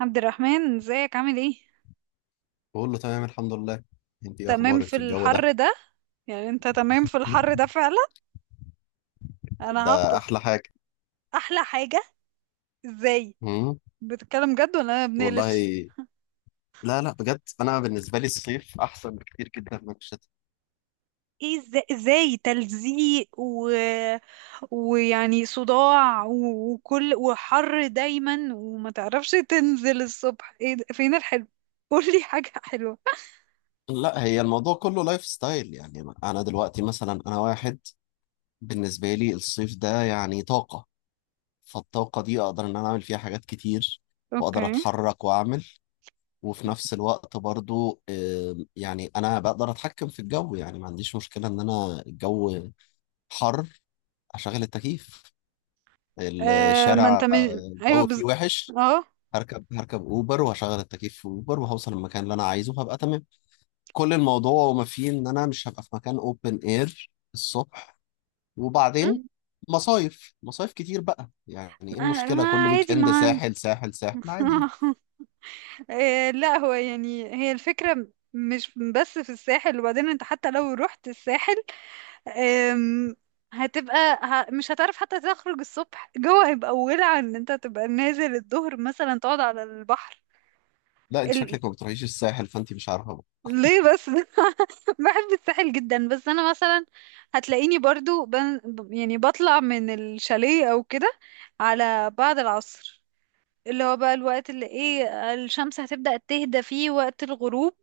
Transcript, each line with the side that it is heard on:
right: عبد الرحمن، ازيك؟ عامل ايه؟
left: بقول له تمام، الحمد لله. انت ايه
right: تمام
left: اخبارك
right: في
left: في الجو ده؟
right: الحر ده؟ يعني انت تمام في الحر ده فعلا؟ انا
left: ده
right: هفطس.
left: احلى حاجه.
right: احلى حاجة؟ ازاي؟
left: مم.
right: بتتكلم جد ولا انا بنقلش؟
left: والله. لا، لا، بجد انا بالنسبه لي الصيف احسن بكتير جدا من الشتاء.
right: ايه ازاي تلزيق و... ويعني صداع وكل وحر دايما، وما تعرفش تنزل الصبح، ايه ده؟ فين الحلو؟ قولي حاجة حلوة.
left: لا، هي الموضوع كله لايف ستايل، يعني انا دلوقتي مثلا انا واحد. بالنسبه لي الصيف ده يعني طاقه. فالطاقه دي اقدر ان انا اعمل فيها حاجات كتير.
right: اوكي.
left: واقدر اتحرك واعمل. وفي نفس الوقت برضو يعني انا بقدر اتحكم في الجو، يعني ما عنديش مشكله ان انا الجو حر اشغل التكييف.
right: آه، ما انت
left: الشارع،
right: من... ايوه،
left: الجو فيه وحش.
right: اه.
left: هركب اوبر وهشغل التكييف في اوبر، وهوصل المكان اللي انا عايزه وهبقى تمام. كل الموضوع وما فيه ان انا مش هبقى في مكان اوبن اير الصبح. وبعدين
right: م؟
left: مصايف مصايف كتير بقى، يعني ايه
right: آه،
left: المشكلة؟
right: ما
left: كل ويك
right: عادي
left: اند
right: ما.
left: ساحل ساحل ساحل، عادي يعني.
right: إيه، لا هو يعني هي الفكرة مش بس في الساحل، وبعدين انت حتى لو رحت الساحل، أم، هتبقى مش هتعرف حتى تخرج الصبح، جوه هيبقى ولع ان انت تبقى نازل الظهر مثلا تقعد على البحر.
left: لا، انت
right: ال...
left: شكلك ما بتروحيش الساحل فانت مش عارفة بقى.
right: ليه بس؟ بحب الساحل جدا، بس انا مثلا هتلاقيني برضو يعني بطلع من الشاليه او كده على بعد العصر، اللي هو بقى الوقت اللي ايه الشمس هتبدأ تهدى فيه وقت الغروب،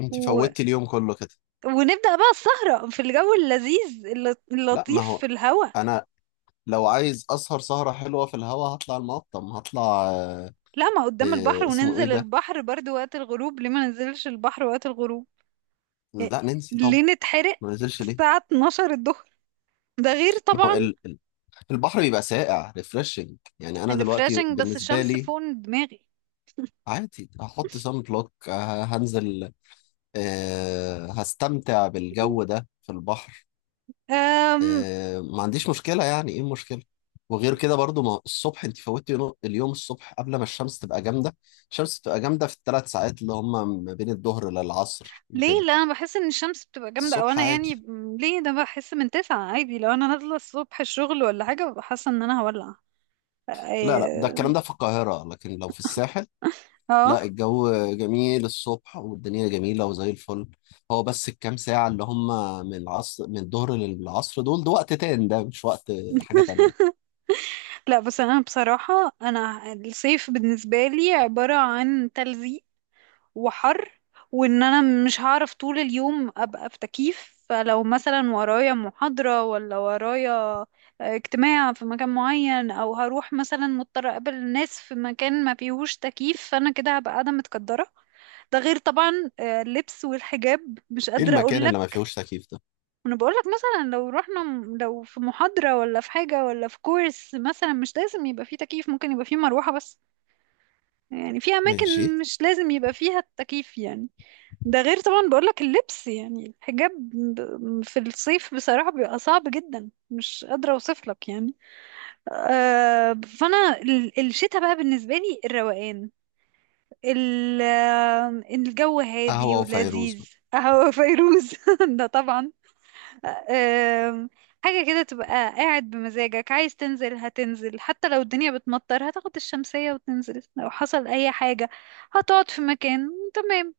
left: انت فوتي اليوم كله كده.
right: ونبدأ بقى السهرة في الجو اللذيذ
left: لا، ما
right: اللطيف
left: هو
right: في الهوا.
left: انا لو عايز اسهر سهرة حلوة في الهوا هطلع المقطم هطلع. آه،
right: لا، ما قدام البحر
left: اسمه ايه
right: وننزل
left: ده؟
right: البحر برضو وقت الغروب، ليه ما ننزلش البحر وقت الغروب؟ يعني
left: لا ننسى.
right: ليه نتحرق
left: ما نزلش ليه؟
right: الساعة 12 الظهر؟ ده غير
left: ما هو
right: طبعا.
left: البحر بيبقى ساقع ريفرشنج، يعني انا دلوقتي
right: الريفراشنج بس
left: بالنسبه
right: الشمس
left: لي
right: فوق دماغي.
left: عادي. هحط سان بلوك هنزل. هستمتع بالجو ده في البحر.
right: أم...
left: ما عنديش مشكله، يعني ايه المشكله؟ وغير كده برضو، ما الصبح انت فوتي اليوم الصبح قبل ما الشمس تبقى جامده. الشمس تبقى جامده في ال3 ساعات اللي هم ما بين الظهر للعصر
right: ليه؟
left: وكده.
right: لا، انا بحس ان الشمس بتبقى جامدة، او
left: الصبح
right: انا يعني
left: عادي.
right: ليه ده؟ بحس من تسعة عادي، لو انا نازلة الصبح الشغل ولا حاجة ببقى حاسة ان انا هولع.
left: لا، لا، ده الكلام
right: اه.
left: ده في القاهره لكن لو في الساحل
right: آه.
left: لا، الجو جميل الصبح والدنيا جميلة وزي الفل. هو بس الكام ساعة اللي هم من العصر، من الظهر للعصر دول، ده وقت تاني ده مش وقت حاجة تانية.
right: لا، بس انا بصراحة انا الصيف بالنسبة لي عبارة عن تلزيق وحر، وان انا مش هعرف طول اليوم ابقى في تكييف. فلو مثلا ورايا محاضرة ولا ورايا اجتماع في مكان معين، او هروح مثلا مضطرة اقابل ناس في مكان ما فيهوش تكييف، فانا كده هبقى قاعدة متكدرة. ده غير طبعا اللبس والحجاب مش
left: ايه
right: قادرة
left: المكان اللي ما
right: اقولك.
left: فيهوش تكييف ده؟
right: وانا بقولك مثلا لو رحنا لو في محاضرة ولا في حاجة ولا في كورس مثلا مش لازم يبقى فيه تكييف، ممكن يبقى فيه مروحة بس. يعني في
left: ماشي.
right: اماكن مش لازم يبقى فيها التكييف يعني. ده غير طبعا بقولك اللبس، يعني الحجاب في الصيف بصراحة بيبقى صعب جدا، مش قادرة اوصفلك يعني. آه، فانا الشتاء بقى بالنسبة لي الروقان، الجو هادي
left: قهوة وفيروز
right: ولذيذ.
left: بقى.
right: قهوة فيروز. ده طبعا. أم، حاجة كده تبقى قاعد بمزاجك، عايز تنزل هتنزل، حتى لو الدنيا بتمطر هتاخد الشمسية وتنزل، لو حصل أي حاجة هتقعد في مكان. تمام.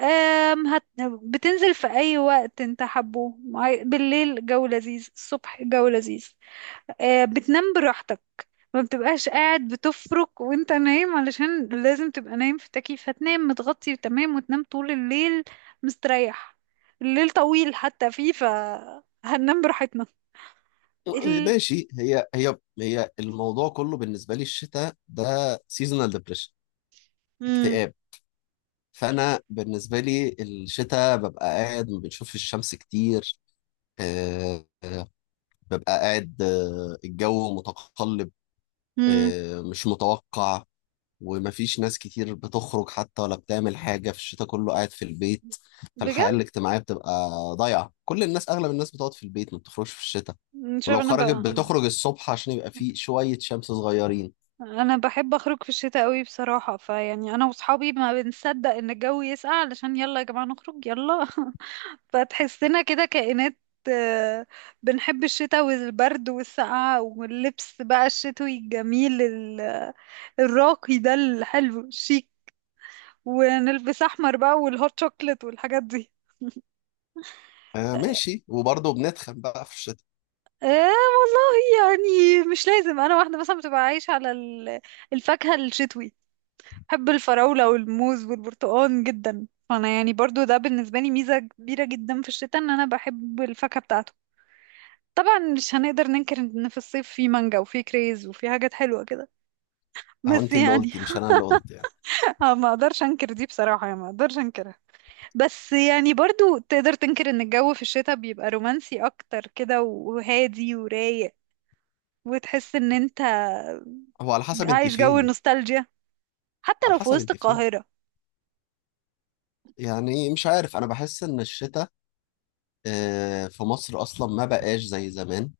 right: أم هت... بتنزل في أي وقت انت حبه، بالليل جو لذيذ، الصبح جو لذيذ، آه، بتنام براحتك، ما بتبقاش قاعد بتفرك وانت نايم علشان لازم تبقى نايم في التكييف. هتنام متغطي تمام، وتنام طول الليل مستريح. الليل طويل حتى فيه، فهننام براحتنا. ال...
left: ماشي، هي الموضوع كله بالنسبة لي الشتاء ده سيزونال ديبريشن،
right: مم.
left: اكتئاب. فأنا بالنسبة لي الشتاء ببقى قاعد ما بنشوفش الشمس كتير. آه، آه، ببقى قاعد، الجو متقلب،
right: مم.
left: مش متوقع. ومفيش ناس كتير بتخرج حتى ولا بتعمل حاجة، في الشتاء كله قاعد في البيت.
right: بجد.
left: فالحياة الاجتماعية بتبقى ضايعة، كل الناس أغلب الناس بتقعد في البيت ما بتخرجش في الشتاء.
right: مش
left: ولو
right: عارفة انا
left: خرجت بتخرج الصبح عشان يبقى فيه شوية شمس صغيرين.
right: انا بحب اخرج في الشتاء قوي بصراحة. فيعني انا واصحابي ما بنصدق ان الجو يسقع علشان يلا يا جماعة نخرج، يلا. فتحسنا كده كائنات، آه، بنحب الشتاء والبرد والسقعة واللبس بقى الشتوي الجميل، الراقي ده الحلو الشيك، ونلبس أحمر بقى، والهوت شوكليت، والحاجات دي.
left: آه ماشي، وبرضه بنتخن بقى في الشتاء.
right: آه والله، يعني مش لازم. أنا واحدة مثلا بتبقى عايشة على الفاكهة الشتوي، بحب الفراولة والموز والبرتقال جدا. فأنا يعني برضو ده بالنسبة لي ميزة كبيرة جدا في الشتاء، إن أنا بحب الفاكهة بتاعته. طبعا مش هنقدر ننكر ان في الصيف في مانجا وفي كريز وفي حاجات حلوة كده،
left: أهو
right: بس
left: أنت اللي
right: يعني.
left: قلتي مش أنا اللي قلت يعني.
right: آه، ما اقدرش انكر دي بصراحة، يعني ما اقدرش انكرها. بس يعني برضو تقدر تنكر ان الجو في الشتاء بيبقى رومانسي اكتر كده وهادي ورايق، وتحس ان انت
left: هو على حسب أنت
right: عايش جو
left: فين.
right: النوستالجيا حتى
left: على
right: لو في
left: حسب
right: وسط
left: أنت فين،
right: القاهرة.
left: يعني مش عارف أنا بحس إن الشتاء في مصر أصلا ما بقاش زي زمان.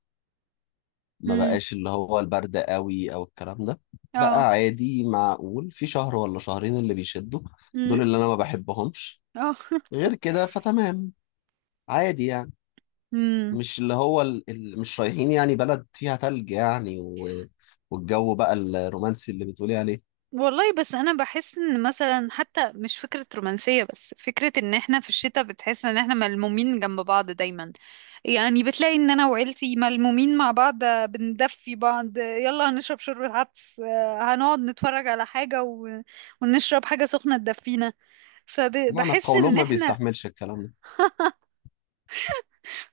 left: ما
right: امم.
left: بقاش اللي هو البرد قوي او الكلام ده.
right: اه.
left: بقى عادي، معقول في شهر ولا شهرين اللي بيشدوا،
right: امم.
left: دول اللي انا ما بحبهمش.
right: اه.
left: غير كده فتمام، عادي يعني.
right: امم.
left: مش اللي هو مش رايحين يعني بلد فيها تلج يعني والجو بقى الرومانسي اللي بتقولي عليه.
right: والله بس انا بحس ان مثلا حتى مش فكرة رومانسية بس فكرة ان احنا في الشتاء بتحس ان احنا ملمومين جنب بعض دايما. يعني بتلاقي ان انا وعيلتي ملمومين مع بعض، آه، بندفي بعض، آه، يلا هنشرب شوربة عدس، آه، هنقعد نتفرج على حاجة و... ونشرب حاجة سخنة تدفينا.
left: معنى
right: فبحس
left: قولهم
right: ان
left: ما
right: احنا،
left: بيستحملش الكلام ده.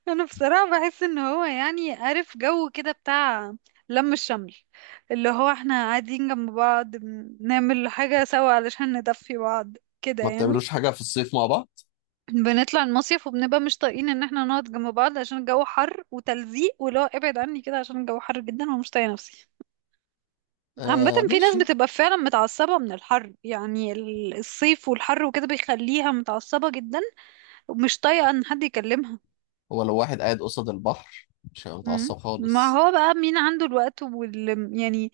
right: انا بصراحة بحس ان هو يعني عارف جو كده بتاع لم الشمل، اللي هو احنا قاعدين جنب بعض بنعمل حاجة سوا علشان ندفي بعض كده
left: ما
right: يعني.
left: بتعملوش حاجة في الصيف مع بعض؟
right: بنطلع المصيف وبنبقى مش طايقين ان احنا نقعد جنب بعض عشان الجو حر وتلزيق، ولو ابعد عني كده عشان الجو حر جدا ومش طايقة نفسي. عامة
left: آه
right: في ناس
left: ماشي.
right: بتبقى فعلا متعصبة من الحر، يعني الصيف والحر وكده بيخليها متعصبة جدا، ومش طايقة ان حد يكلمها.
left: هو لو واحد قاعد قصاد البحر مش هيبقى
right: مم.
left: متعصب
right: ما
left: خالص.
right: هو بقى مين عنده الوقت وال يعني،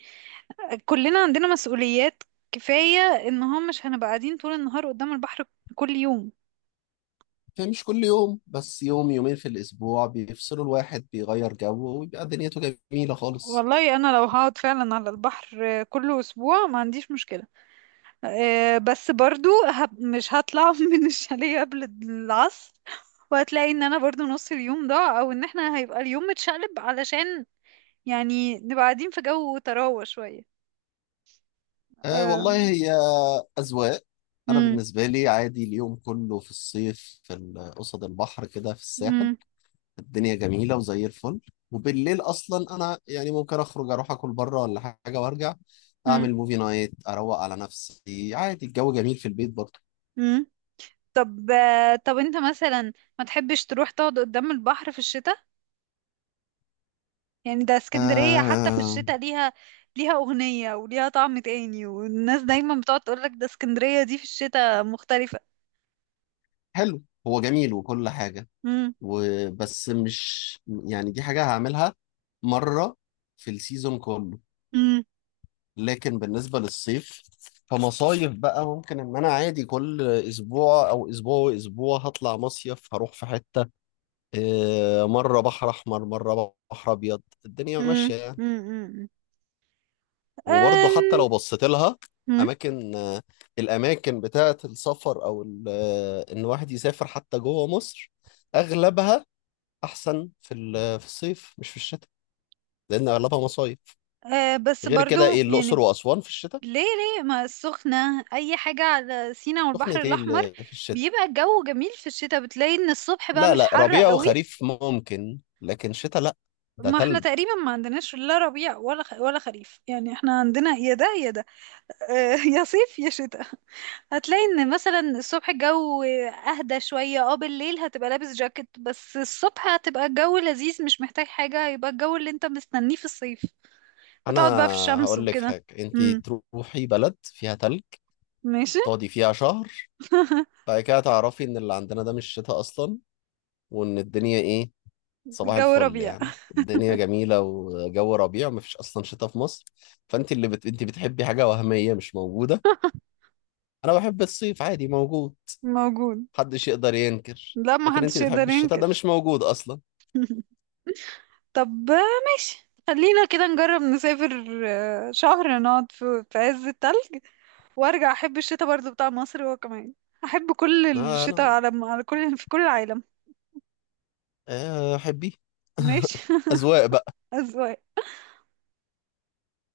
right: كلنا عندنا مسؤوليات. كفاية ان هم مش هنبقى قاعدين طول النهار قدام البحر كل يوم.
left: يعني مش كل يوم، بس يوم يومين في الأسبوع بيفصلوا، الواحد بيغير جو ويبقى دنيته جميلة خالص.
right: والله انا لو هقعد فعلا على البحر كل اسبوع ما عنديش مشكلة، آه، بس برضو مش هطلع من الشاليه قبل العصر، وهتلاقي ان انا برضو نص اليوم ضاع، او ان احنا هيبقى اليوم متشقلب علشان يعني نبقى قاعدين في جو طراوة شوية.
left: آه
right: آه.
left: والله، هي أذواق. أنا
right: مم.
left: بالنسبة لي عادي اليوم كله في الصيف في قصد البحر كده في الساحل.
right: مم.
left: الدنيا جميلة وزي الفل. وبالليل أصلا أنا يعني ممكن أخرج أروح أكل بره ولا حاجة وأرجع.
right: مم.
left: أعمل موفي نايت أروق على نفسي، عادي الجو جميل في البيت برضه.
right: مم. طب طب انت مثلا ما تحبش تروح تقعد قدام البحر في الشتاء؟ يعني ده اسكندرية حتى في
left: آه
right: الشتاء ليها، ليها أغنية وليها طعم تاني، والناس دايما بتقعد تقولك ده اسكندرية دي في الشتاء مختلفة.
left: حلو، هو جميل وكل حاجة.
right: مم.
left: وبس مش، يعني دي حاجة هعملها مرة في السيزون كله.
right: مم.
left: لكن بالنسبة للصيف فمصايف بقى، ممكن ان انا عادي كل اسبوع او اسبوع واسبوع هطلع مصيف هروح في حتة، مرة بحر احمر مرة بحر ابيض، الدنيا
right: مم.
left: ماشية يعني.
right: مم. مم.
left: وبرضه حتى
right: أم.
left: لو بصيت لها
right: مم.
left: اماكن آه، الاماكن بتاعة السفر او ان الواحد يسافر حتى جوه مصر، اغلبها احسن في في الصيف مش في الشتاء، لان اغلبها مصايف.
right: أه بس
left: غير
right: برضو
left: كده، ايه الاقصر
right: يعني
left: واسوان في الشتاء؟
right: ليه؟ ليه ما السخنة أي حاجة على سينا والبحر
left: سخنة ايه
right: الأحمر
left: اللي في الشتاء؟
right: بيبقى الجو جميل في الشتاء؟ بتلاقي إن الصبح بقى
left: لا،
right: مش
left: لا،
right: حر
left: ربيع
right: قوي.
left: وخريف ممكن لكن شتاء لا، ده
right: ما احنا
left: تلج.
right: تقريبا ما عندناش لا ربيع ولا ولا خريف، يعني احنا عندنا يا ده يا ده، آه، يا صيف يا شتاء. هتلاقي ان مثلا الصبح الجو اهدى شوية، اه، بالليل هتبقى لابس جاكيت بس الصبح هتبقى الجو لذيذ مش محتاج حاجة، هيبقى الجو اللي انت مستنيه في الصيف،
left: انا
right: فتقعد بقى في الشمس
left: هقول لك
right: وكده.
left: حاجه، انت
right: امم.
left: تروحي بلد فيها تلج
right: ماشي.
left: تقعدي فيها شهر، بعد كده تعرفي ان اللي عندنا ده مش شتاء اصلا. وان الدنيا ايه؟ صباح
right: الجو
left: الفل،
right: ربيع
left: يعني الدنيا جميله وجو ربيع ومفيش اصلا شتاء في مصر. انت بتحبي حاجه وهميه مش موجوده. انا بحب الصيف، عادي موجود،
right: موجود.
left: محدش يقدر ينكر.
right: لا، ما
left: لكن انت
right: حدش
left: بتحبي
right: يقدر
left: الشتاء ده
right: ينكر.
left: مش موجود اصلا.
right: طب ماشي، خلينا كده نجرب نسافر شهر، نقعد في عز التلج، وارجع احب الشتاء برضو بتاع مصر هو كمان. احب كل
left: لا،
right: الشتاء
left: لا،
right: على كل، في كل العالم.
left: احبيه.
right: ماشي.
left: اذواق بقى.
right: اذواق.